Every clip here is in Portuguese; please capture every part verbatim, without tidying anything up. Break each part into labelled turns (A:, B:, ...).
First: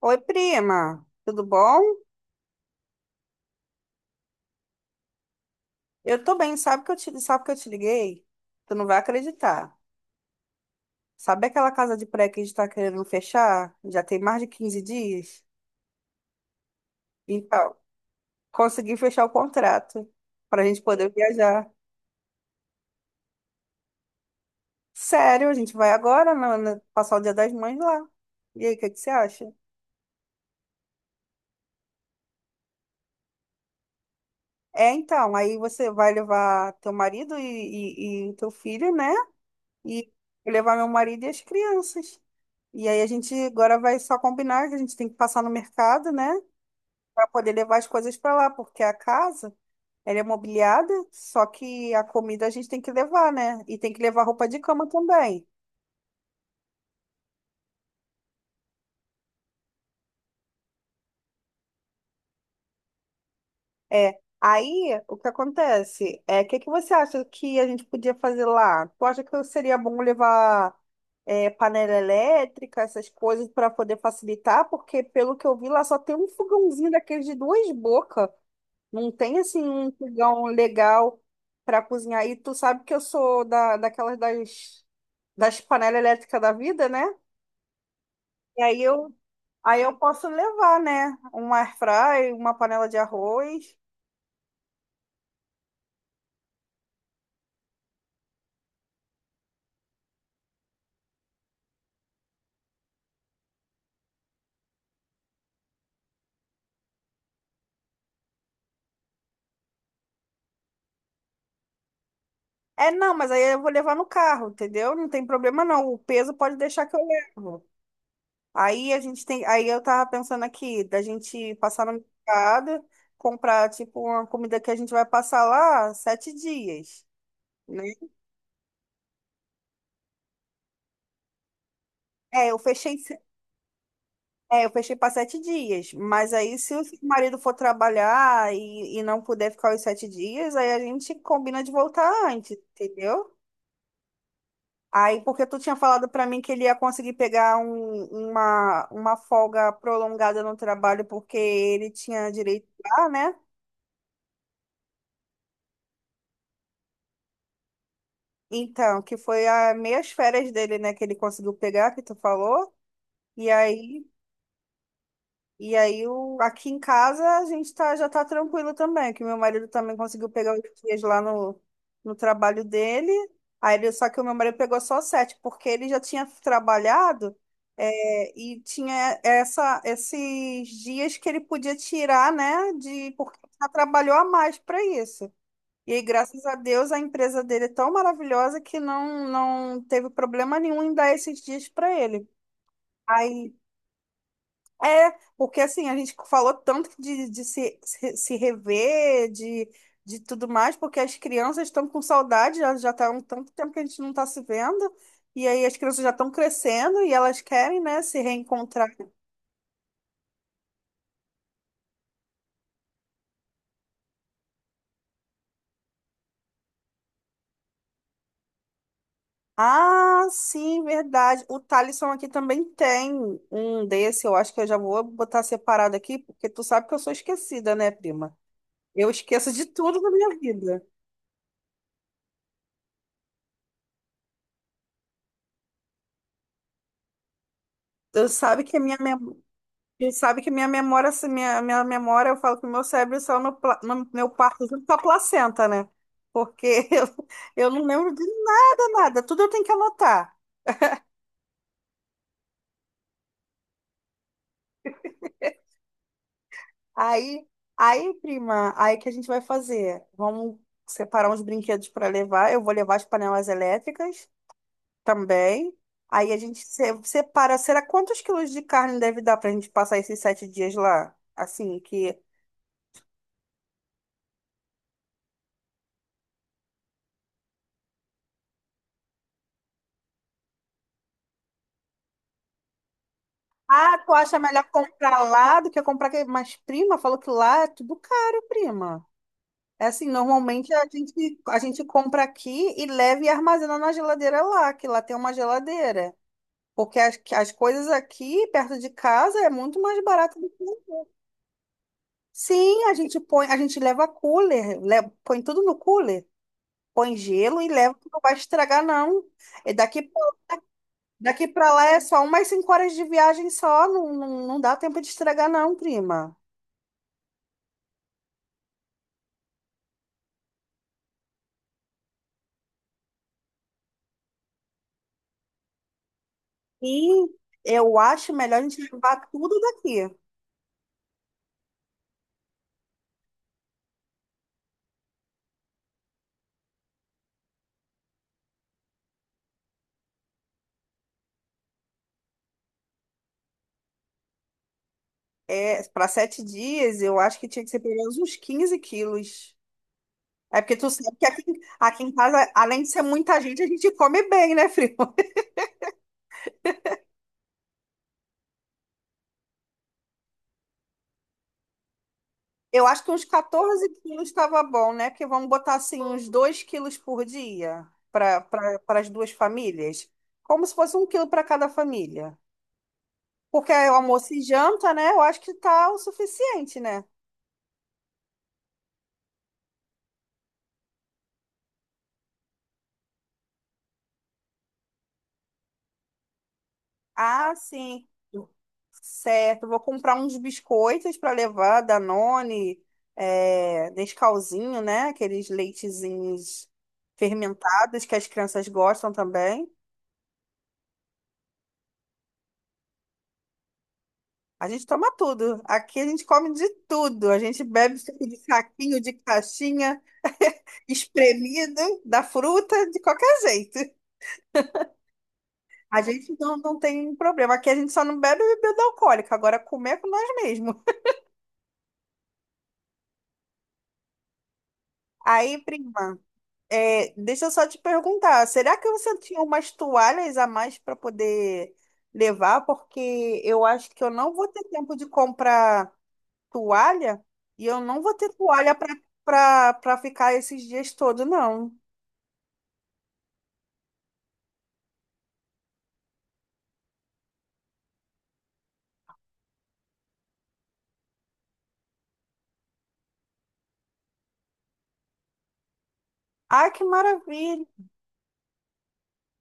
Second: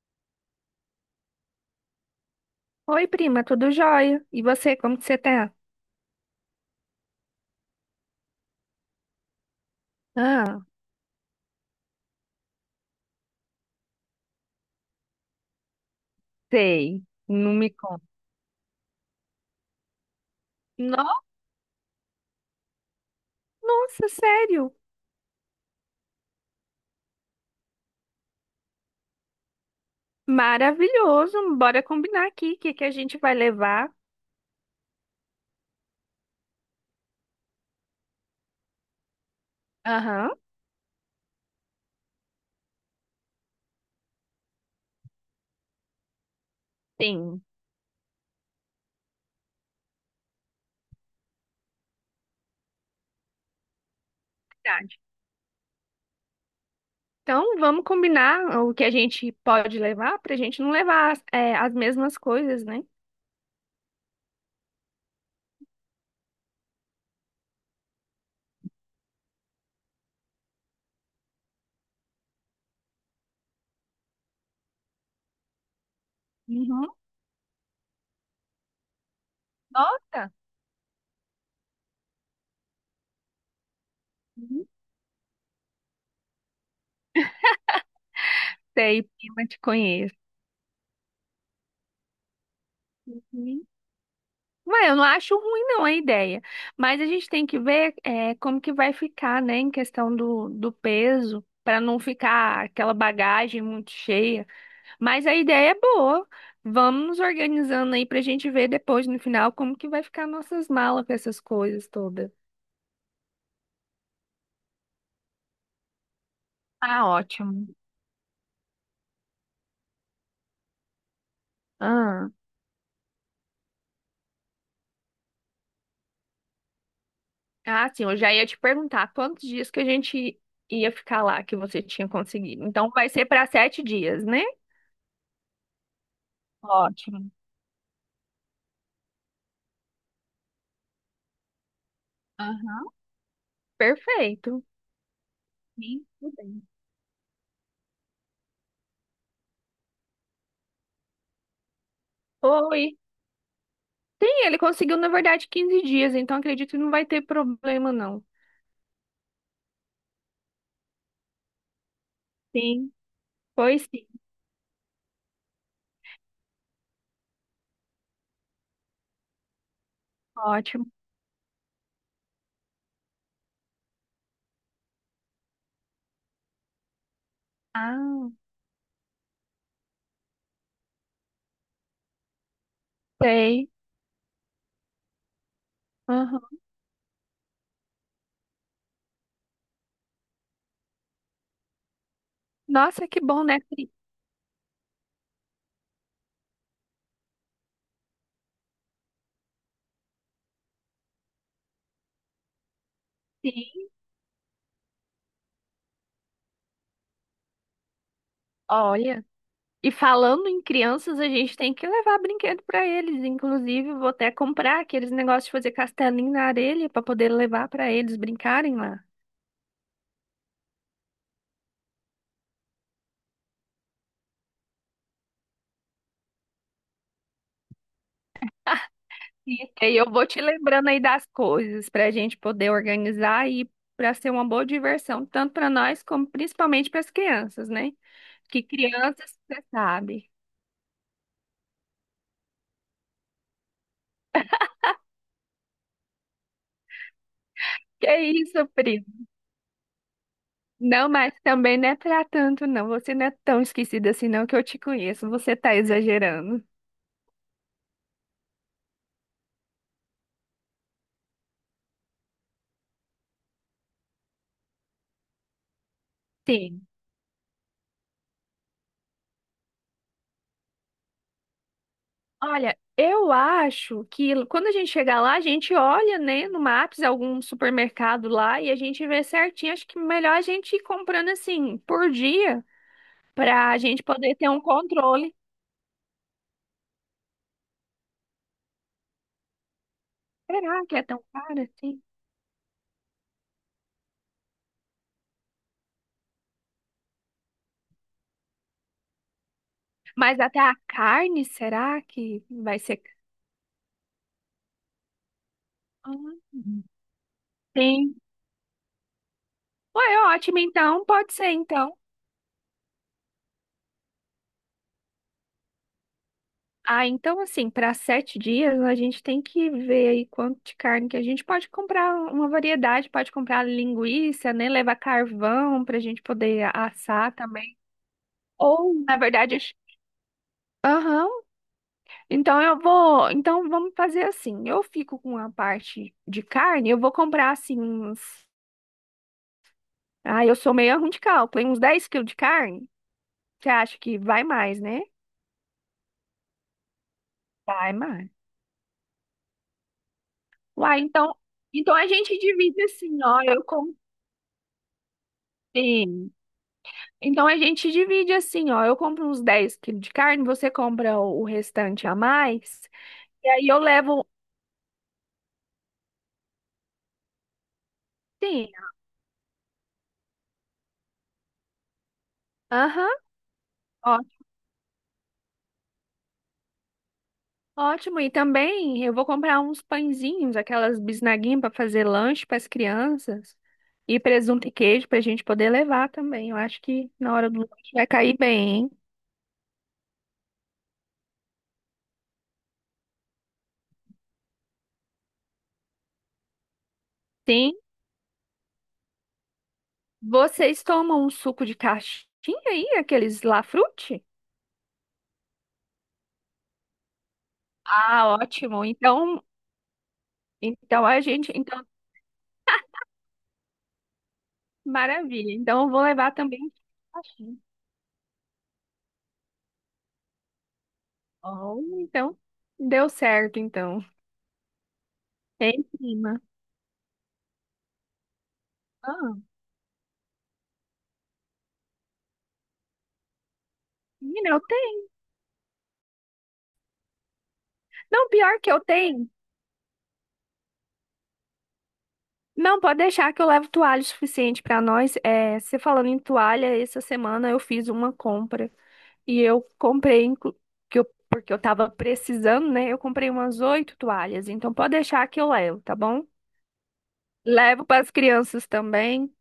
A: Oi, prima, tudo bom?
B: Oi, prima, tudo jóia? E você, como que você tá?
A: Eu tô bem, sabe que eu te, sabe que eu te liguei? Tu não vai acreditar.
B: Ah.
A: Sabe aquela casa de praia que a gente tá querendo fechar? Já tem mais de quinze dias?
B: Sei, não me
A: Então,
B: conta.
A: consegui fechar o contrato pra gente poder
B: no-
A: viajar.
B: Nossa, sério?
A: Sério, a gente vai agora na- na- passar o Dia das Mães lá. E aí, o que que você acha?
B: Maravilhoso. Bora combinar aqui o que que a gente vai levar.
A: É, então, aí você vai levar teu marido e, e, e teu filho, né? e
B: Aham.
A: Levar meu marido e as crianças. E aí a gente agora vai só combinar que a gente tem que passar no mercado, né, para
B: Sim.
A: poder levar as coisas para lá, porque a casa, ela é mobiliada, só que a comida a gente tem que levar, né? E tem que levar roupa de cama
B: Verdade.
A: também.
B: Então, vamos combinar o que a gente pode levar pra gente não levar é, as mesmas coisas, né?
A: É. Aí, o que acontece? É, o que que você acha que a gente podia fazer lá? Tu acha que seria bom levar é, panela elétrica, essas coisas para poder facilitar, porque pelo que eu vi lá só tem um
B: Uhum.
A: fogãozinho daqueles de duas bocas. Não tem assim um
B: Nossa.
A: fogão legal para cozinhar. E tu sabe que eu sou da, daquelas
B: Uhum.
A: das, das panelas elétricas da vida, né? E aí
B: Sei,
A: eu,
B: prima, te
A: Aí eu
B: conheço.
A: posso levar, né? Um air fry, uma panela de arroz.
B: Ué, eu não acho ruim não a ideia, mas a gente tem que ver é, como que vai ficar, né, em questão do, do peso, para não ficar aquela bagagem muito cheia. Mas a ideia é boa. Vamos nos organizando aí para a gente ver depois no final como que vai ficar nossas malas com essas coisas todas.
A: É, não, mas aí eu vou levar no carro, entendeu? Não tem problema não. O peso pode deixar que eu
B: Ah,
A: levo.
B: ótimo.
A: Aí a gente tem, Aí eu tava pensando aqui da gente passar no
B: Ah,
A: mercado, comprar tipo uma comida que a gente vai passar lá sete dias, né?
B: ah, sim, eu já ia te perguntar quantos dias que a gente ia ficar lá que você tinha
A: É, eu
B: conseguido. Então
A: fechei
B: vai ser para sete dias, né?
A: É, eu fechei para sete dias. Mas aí, se o seu
B: Ótimo.
A: marido for trabalhar e, e não puder ficar os sete dias, aí a gente combina de voltar antes,
B: Aham.
A: entendeu?
B: Perfeito.
A: Aí, porque tu tinha
B: Sim,
A: falado para
B: tudo
A: mim que
B: bem.
A: ele ia conseguir pegar um- uma, uma folga prolongada no trabalho, porque ele tinha direito
B: Foi.
A: lá, né?
B: Tem, ele conseguiu, na verdade, quinze dias, então acredito que não vai ter problema, não.
A: Então, que foi as meias férias dele, né, que ele conseguiu pegar, que tu falou.
B: Sim,
A: E
B: foi
A: aí
B: sim.
A: E aí, o, aqui em casa, a gente tá, já tá tranquilo também, que meu marido também conseguiu pegar os
B: Ótimo.
A: dias lá no, no trabalho dele. Aí ele, só que o meu marido pegou só sete, porque ele já tinha trabalhado,
B: Ah,
A: é, e tinha essa, esses dias que ele podia tirar, né, de, porque já
B: sei.
A: trabalhou a mais para isso. E aí, graças a
B: Aham.
A: Deus, a empresa dele é tão maravilhosa que não, não teve problema nenhum em dar esses dias para ele.
B: Nossa, que bom,
A: Aí,
B: né? Sim.
A: é, Porque assim, a gente falou tanto de, de se, se, se rever, de, de tudo mais, porque as crianças estão com saudade, já, já tá um tanto tempo que a
B: Sim.
A: gente não está se vendo, e aí as crianças já estão crescendo e elas querem, né, se reencontrar.
B: Olha. E falando em crianças, a gente tem que levar brinquedo para eles. Inclusive, vou até comprar aqueles negócios de fazer castelinho na areia para poder levar para eles brincarem lá.
A: Ah, sim, verdade. O Thalisson aqui também tem um desse, eu acho que eu já vou botar separado aqui, porque tu sabe que eu sou esquecida, né, prima? Eu esqueço de
B: Isso. E aí
A: tudo
B: eu
A: na
B: vou
A: minha
B: te
A: vida.
B: lembrando aí das coisas para a gente poder organizar e para ser uma boa diversão, tanto para nós como principalmente para as crianças, né?
A: Tu
B: Que
A: sabe que a minha
B: crianças,
A: memória
B: você
A: E
B: sabe.
A: sabe que minha memória, assim, minha, minha memória, eu falo que o meu cérebro saiu no, pla- no meu parto junto com a placenta, né? Porque eu, eu não
B: Que
A: lembro
B: é
A: de
B: isso,
A: nada,
B: primo.
A: nada. Tudo eu tenho que anotar.
B: Não, mas também não é para tanto, não. Você não é tão esquecida assim, não, que eu te conheço. Você tá exagerando.
A: Aí, aí, prima, aí que a gente vai fazer? Vamos separar uns brinquedos para levar. Eu vou levar as panelas elétricas também. Aí a gente
B: Sim.
A: se- separa. Será quantos quilos de carne deve dar para a gente passar esses sete dias lá? Assim, que
B: Olha, eu acho que quando a gente chegar lá, a gente olha, né, no Maps, algum supermercado lá e a gente vê certinho. Acho que melhor a gente ir comprando assim por dia. Pra
A: Ah,
B: gente
A: tu
B: poder
A: acha
B: ter um
A: melhor comprar
B: controle.
A: lá do que comprar aqui? Mas, prima, falou que lá é tudo caro, prima. É assim, normalmente a
B: Será que é
A: gente,
B: tão
A: a
B: caro
A: gente
B: assim?
A: compra aqui e leva e armazena na geladeira lá, que lá tem uma geladeira. Porque as, as coisas aqui, perto de casa, é muito mais
B: Mas
A: barato do
B: até a
A: que.
B: carne, será que vai
A: Sim, a
B: ser?
A: gente põe, a gente leva cooler, le- põe tudo no cooler,
B: Ah.
A: põe gelo e leva, que
B: Sim.
A: não vai estragar, não. E daqui,
B: Ué, ótimo, então. Pode
A: Daqui
B: ser,
A: pra lá
B: então.
A: é só umas cinco horas de viagem só, não, não, não dá tempo de estragar, não, prima.
B: Ah, então, assim, para sete dias, a gente tem que ver aí quanto de carne que a gente pode comprar uma variedade, pode comprar linguiça, né? Levar carvão para a gente poder
A: E
B: assar também.
A: eu acho melhor a gente
B: Ou, na
A: levar
B: verdade,
A: tudo
B: acho-
A: daqui.
B: Aham. Então eu vou, então vamos fazer assim. Eu fico com a parte de carne, eu vou comprar assim uns, ah, eu sou meio ruim de cálculo, hein? Uns dez quilos de carne. Você acha que vai mais, né?
A: É, para sete dias, eu acho que tinha que ser
B: Vai
A: pelo menos
B: mais.
A: uns quinze quilos. É porque tu
B: Uai,
A: sabe que
B: então,
A: aqui,
B: então
A: aqui
B: a
A: em
B: gente
A: casa, além
B: divide
A: de ser
B: assim,
A: muita
B: ó,
A: gente,
B: eu
A: a gente
B: compro.
A: come bem, né, Frio?
B: Sim. Então a gente divide assim, ó, eu compro uns dez quilos de carne, você compra o o restante a mais,
A: Eu acho que uns
B: e aí eu
A: quatorze
B: levo,
A: quilos estava bom, né? Porque vamos botar assim uns dois quilos por dia para
B: sim,
A: pra, pra- as duas famílias. Como se fosse um quilo para cada família.
B: aham.
A: Porque é almoço e janta, né? Eu acho que tá o suficiente, né?
B: Ótimo, e também eu vou comprar uns pãezinhos, aquelas bisnaguinhas para fazer lanche para as crianças e presunto e queijo para a gente poder levar também. Eu acho que na hora
A: Ah,
B: do lanche
A: sim.
B: vai cair bem, hein?
A: Certo, vou comprar uns biscoitos para levar, Danone, é, Nescauzinho, né? Aqueles leitezinhos
B: Sim.
A: fermentados que as crianças gostam também.
B: Vocês tomam um suco de caixinha aí, aqueles Lafrute?
A: A gente toma tudo. Aqui a gente come de tudo. A gente bebe suco
B: Ah,
A: de
B: ótimo.
A: saquinho, de
B: Então,
A: caixinha,
B: então a gente,
A: espremido,
B: então
A: da fruta, de qualquer jeito.
B: maravilha. Então eu vou
A: A
B: levar
A: gente não,
B: também
A: Não tem problema.
B: caixinha.
A: Aqui a gente só não bebe bebida alcoólica. Agora comer é com nós mesmos.
B: Oh, então deu certo então.
A: Aí,
B: É, em
A: prima.
B: cima.
A: É, deixa eu só te perguntar, será que você
B: Ah,
A: tinha umas toalhas a mais para poder levar? Porque eu acho que eu não vou
B: menina, eu
A: ter tempo de
B: tenho.
A: comprar toalha e eu não vou
B: Não,
A: ter
B: pior que
A: toalha
B: eu
A: para
B: tenho.
A: para para ficar esses dias todos, não.
B: Não, pode deixar que eu levo toalha o suficiente para nós. É, você falando em toalha, essa semana eu fiz uma compra e eu comprei, inclu- que eu- porque eu tava precisando, né? Eu comprei umas oito toalhas, então pode deixar que eu levo, tá bom?
A: Ah, que maravilha!
B: Levo para as crianças também.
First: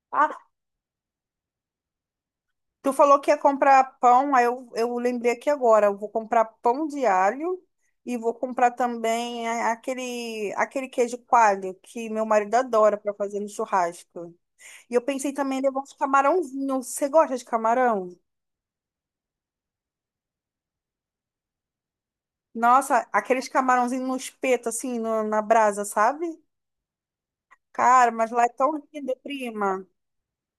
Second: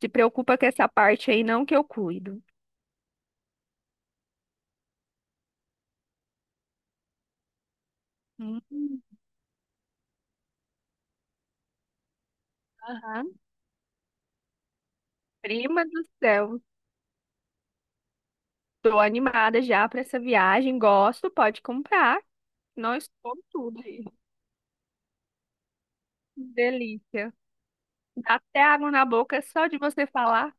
B: Se
A: Ah,
B: preocupa com essa parte aí, não, que eu cuido.
A: tu falou que ia comprar pão, aí eu, eu lembrei aqui agora, eu vou comprar pão de alho e vou comprar
B: Hum,
A: também a- aquele aquele queijo coalho que meu marido adora para
B: aham.
A: fazer no churrasco. E eu pensei também em levar
B: Prima
A: uns
B: do céu,
A: camarãozinhos. Você gosta de camarão?
B: tô animada já para essa viagem. Gosto, pode comprar.
A: Nossa,
B: Nós com
A: aqueles
B: tudo aí.
A: camarãozinhos no espeto, assim, no- na brasa, sabe?
B: Delícia.
A: Cara, mas
B: Dá
A: lá é
B: até
A: tão
B: água na
A: lindo,
B: boca só de
A: prima.
B: você falar.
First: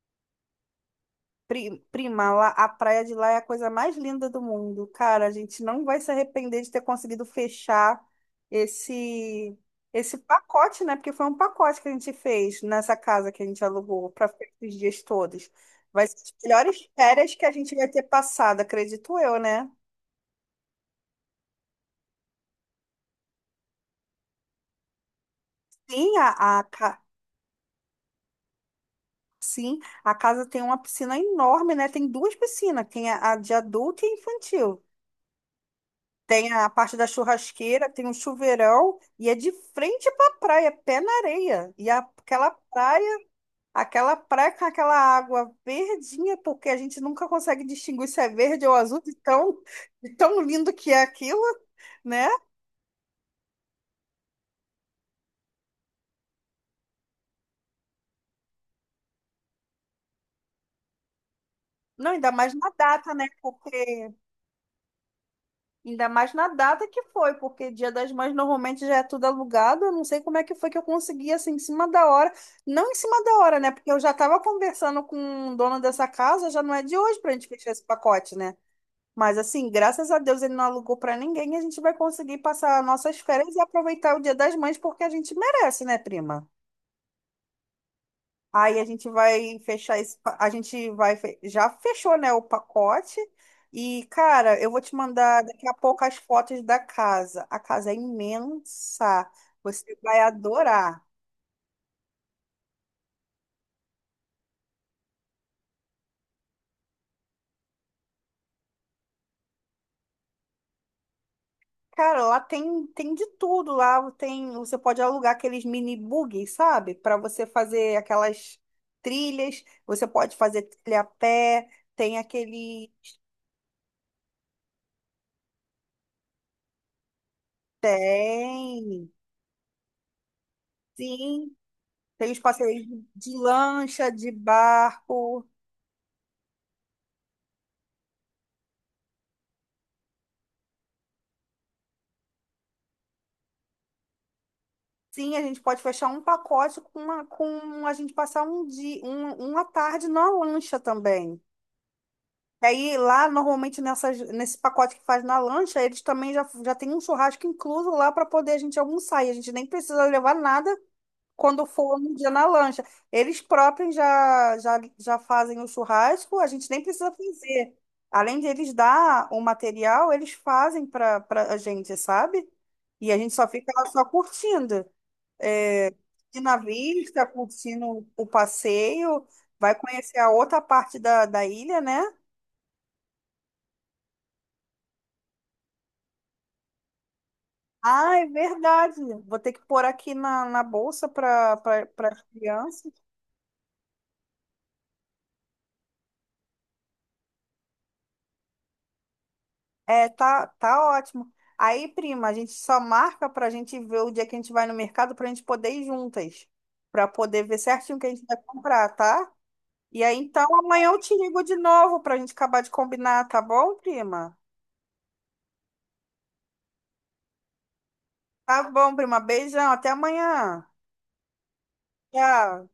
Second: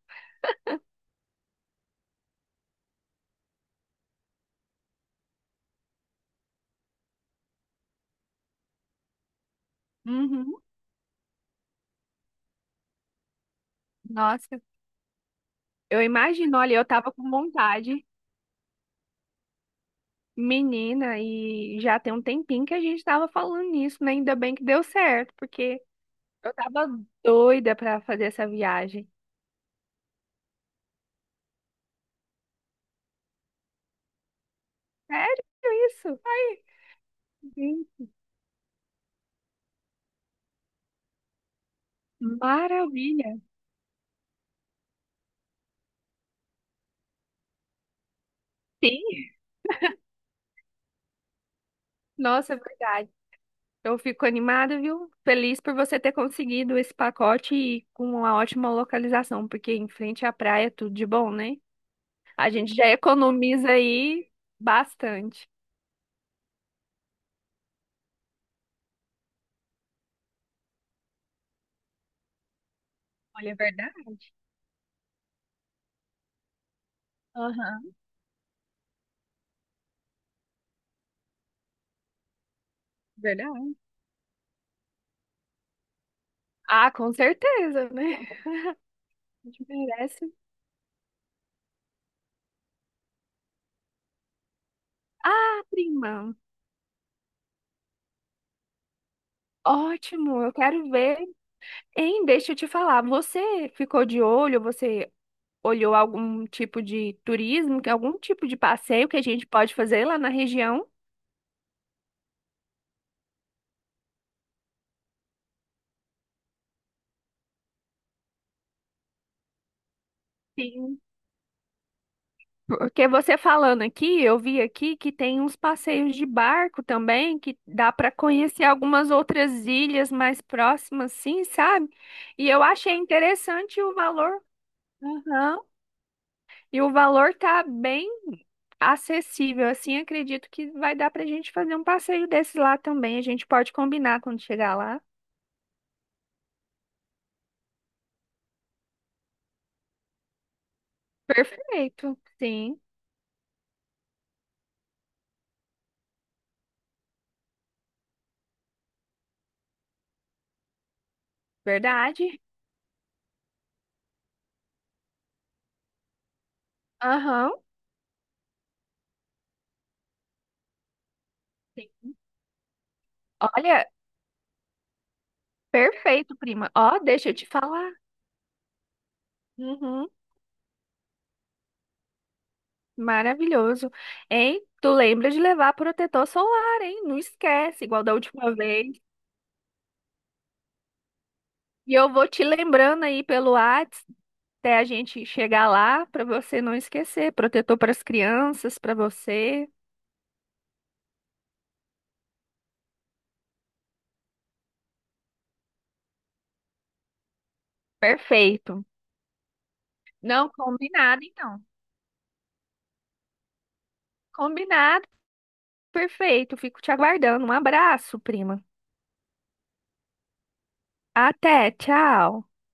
A: Pri- Prima, lá, a praia de lá é a coisa mais linda do mundo. Cara, a gente não vai se arrepender de ter conseguido fechar esse esse
B: Uhum.
A: pacote, né? Porque foi um pacote que a gente fez nessa casa que a gente alugou para ficar
B: Nossa,
A: esses dias todos.
B: eu
A: Vai ser as
B: imagino, olha, eu
A: melhores
B: tava com
A: férias que a gente vai ter
B: vontade,
A: passado, acredito eu, né?
B: menina, e já tem um tempinho que a gente tava falando nisso, né? Ainda bem que deu certo, porque
A: Sim, a,
B: eu
A: a,
B: tava
A: ca-
B: doida pra fazer essa viagem.
A: Sim, a casa tem uma piscina enorme, né? Tem duas piscinas, tem a, a de adulto e a infantil.
B: Sério isso?
A: Tem
B: Ai,
A: a parte da
B: sim.
A: churrasqueira, tem um chuveirão e é de frente para a praia, pé na areia. E a- aquela praia,
B: Maravilha.
A: aquela praia com aquela água verdinha, porque a gente nunca consegue distinguir se é verde ou azul, de
B: Sim.
A: tão, de tão lindo que é aquilo, né?
B: Nossa, é verdade. Eu fico animada, viu? Feliz por você ter conseguido esse pacote e com uma ótima localização, porque em frente à praia é tudo de bom, né?
A: Não, ainda
B: A
A: mais na
B: gente já
A: data, né?
B: economiza
A: Porque
B: aí bastante.
A: ainda mais na data que foi, porque Dia das Mães normalmente já é tudo alugado. Eu não sei como é que foi que eu consegui, assim, em cima da hora. Não em cima da
B: Olha, é
A: hora, né? Porque eu já
B: verdade.
A: estava conversando com o dono dessa casa, já não é de hoje para a gente fechar esse
B: Aham,
A: pacote, né? Mas, assim, graças a Deus ele não alugou para ninguém. A gente vai conseguir passar nossas férias e
B: verdade.
A: aproveitar o Dia das Mães, porque a gente merece, né, prima?
B: Ah, com certeza, né?
A: Aí a gente
B: A
A: vai
B: gente
A: fechar esse,
B: merece.
A: pa- a gente vai, fe- já fechou, né, o pacote. E, cara, eu vou te mandar
B: Ah,
A: daqui a pouco as
B: prima.
A: fotos da casa. A casa é imensa. Você vai
B: Ótimo, eu quero
A: adorar.
B: ver. Hein, deixa eu te falar, você ficou de olho, você olhou algum tipo de turismo, que- algum tipo de passeio que a gente pode fazer lá na região?
A: Cara, lá tem, tem de tudo. Lá tem, você pode alugar aqueles mini buggy, sabe? Para você fazer aquelas trilhas. Você pode fazer trilha
B: Sim.
A: a pé. Tem aquele,
B: Porque você falando aqui, eu vi aqui que tem uns passeios de barco também, que dá para conhecer
A: Tem,
B: algumas outras ilhas mais próximas, sim,
A: sim.
B: sabe?
A: Tem os
B: E eu
A: passeios
B: achei
A: de
B: interessante o
A: lancha, de
B: valor.
A: barco.
B: Aham. E o valor tá bem acessível, assim, acredito que vai dar pra gente fazer um passeio desse lá também. A gente pode combinar quando chegar lá.
A: Sim, a gente pode fechar um pacote com, uma, com a gente passar um dia, um, uma tarde na lancha também.
B: Perfeito,
A: E
B: sim,
A: aí lá, normalmente, nessas, nesse pacote que faz na lancha, eles também já, já tem um churrasco incluso lá para poder a gente almoçar. E a gente nem precisa levar nada quando for no dia
B: verdade.
A: na lancha. Eles próprios já, já, já fazem o churrasco, a gente nem precisa
B: Aham.
A: fazer. Além de eles dar o material, eles fazem para para a gente,
B: Sim.
A: sabe? E a gente só fica lá
B: Olha,
A: só curtindo é,
B: perfeito,
A: curtindo a
B: prima. Ó,
A: vista,
B: deixa eu te falar.
A: curtindo o passeio, vai
B: Uhum.
A: conhecer a outra parte da, da ilha, né?
B: Maravilhoso. Hein? Tu lembra de levar protetor solar, hein? Não esquece, igual da
A: Ah, é
B: última vez.
A: verdade. Vou ter que pôr aqui na, na bolsa para
B: E
A: para
B: eu
A: as
B: vou te
A: crianças.
B: lembrando aí pelo Whats até a gente chegar lá para você não esquecer. Protetor para as crianças, para você.
A: É, tá, tá ótimo. Aí, prima, a gente só marca para a gente ver o dia que a gente vai no mercado para a gente poder ir juntas, para poder ver certinho o que a gente vai
B: Perfeito.
A: comprar, tá? E aí, então,
B: Não,
A: amanhã eu te
B: combinado
A: ligo de
B: então.
A: novo para a gente acabar de combinar, tá bom, prima?
B: Combinado, perfeito. Fico te aguardando. Um abraço, prima.
A: Tá bom, prima. Beijão. Até amanhã.
B: Até, tchau.
A: Tchau.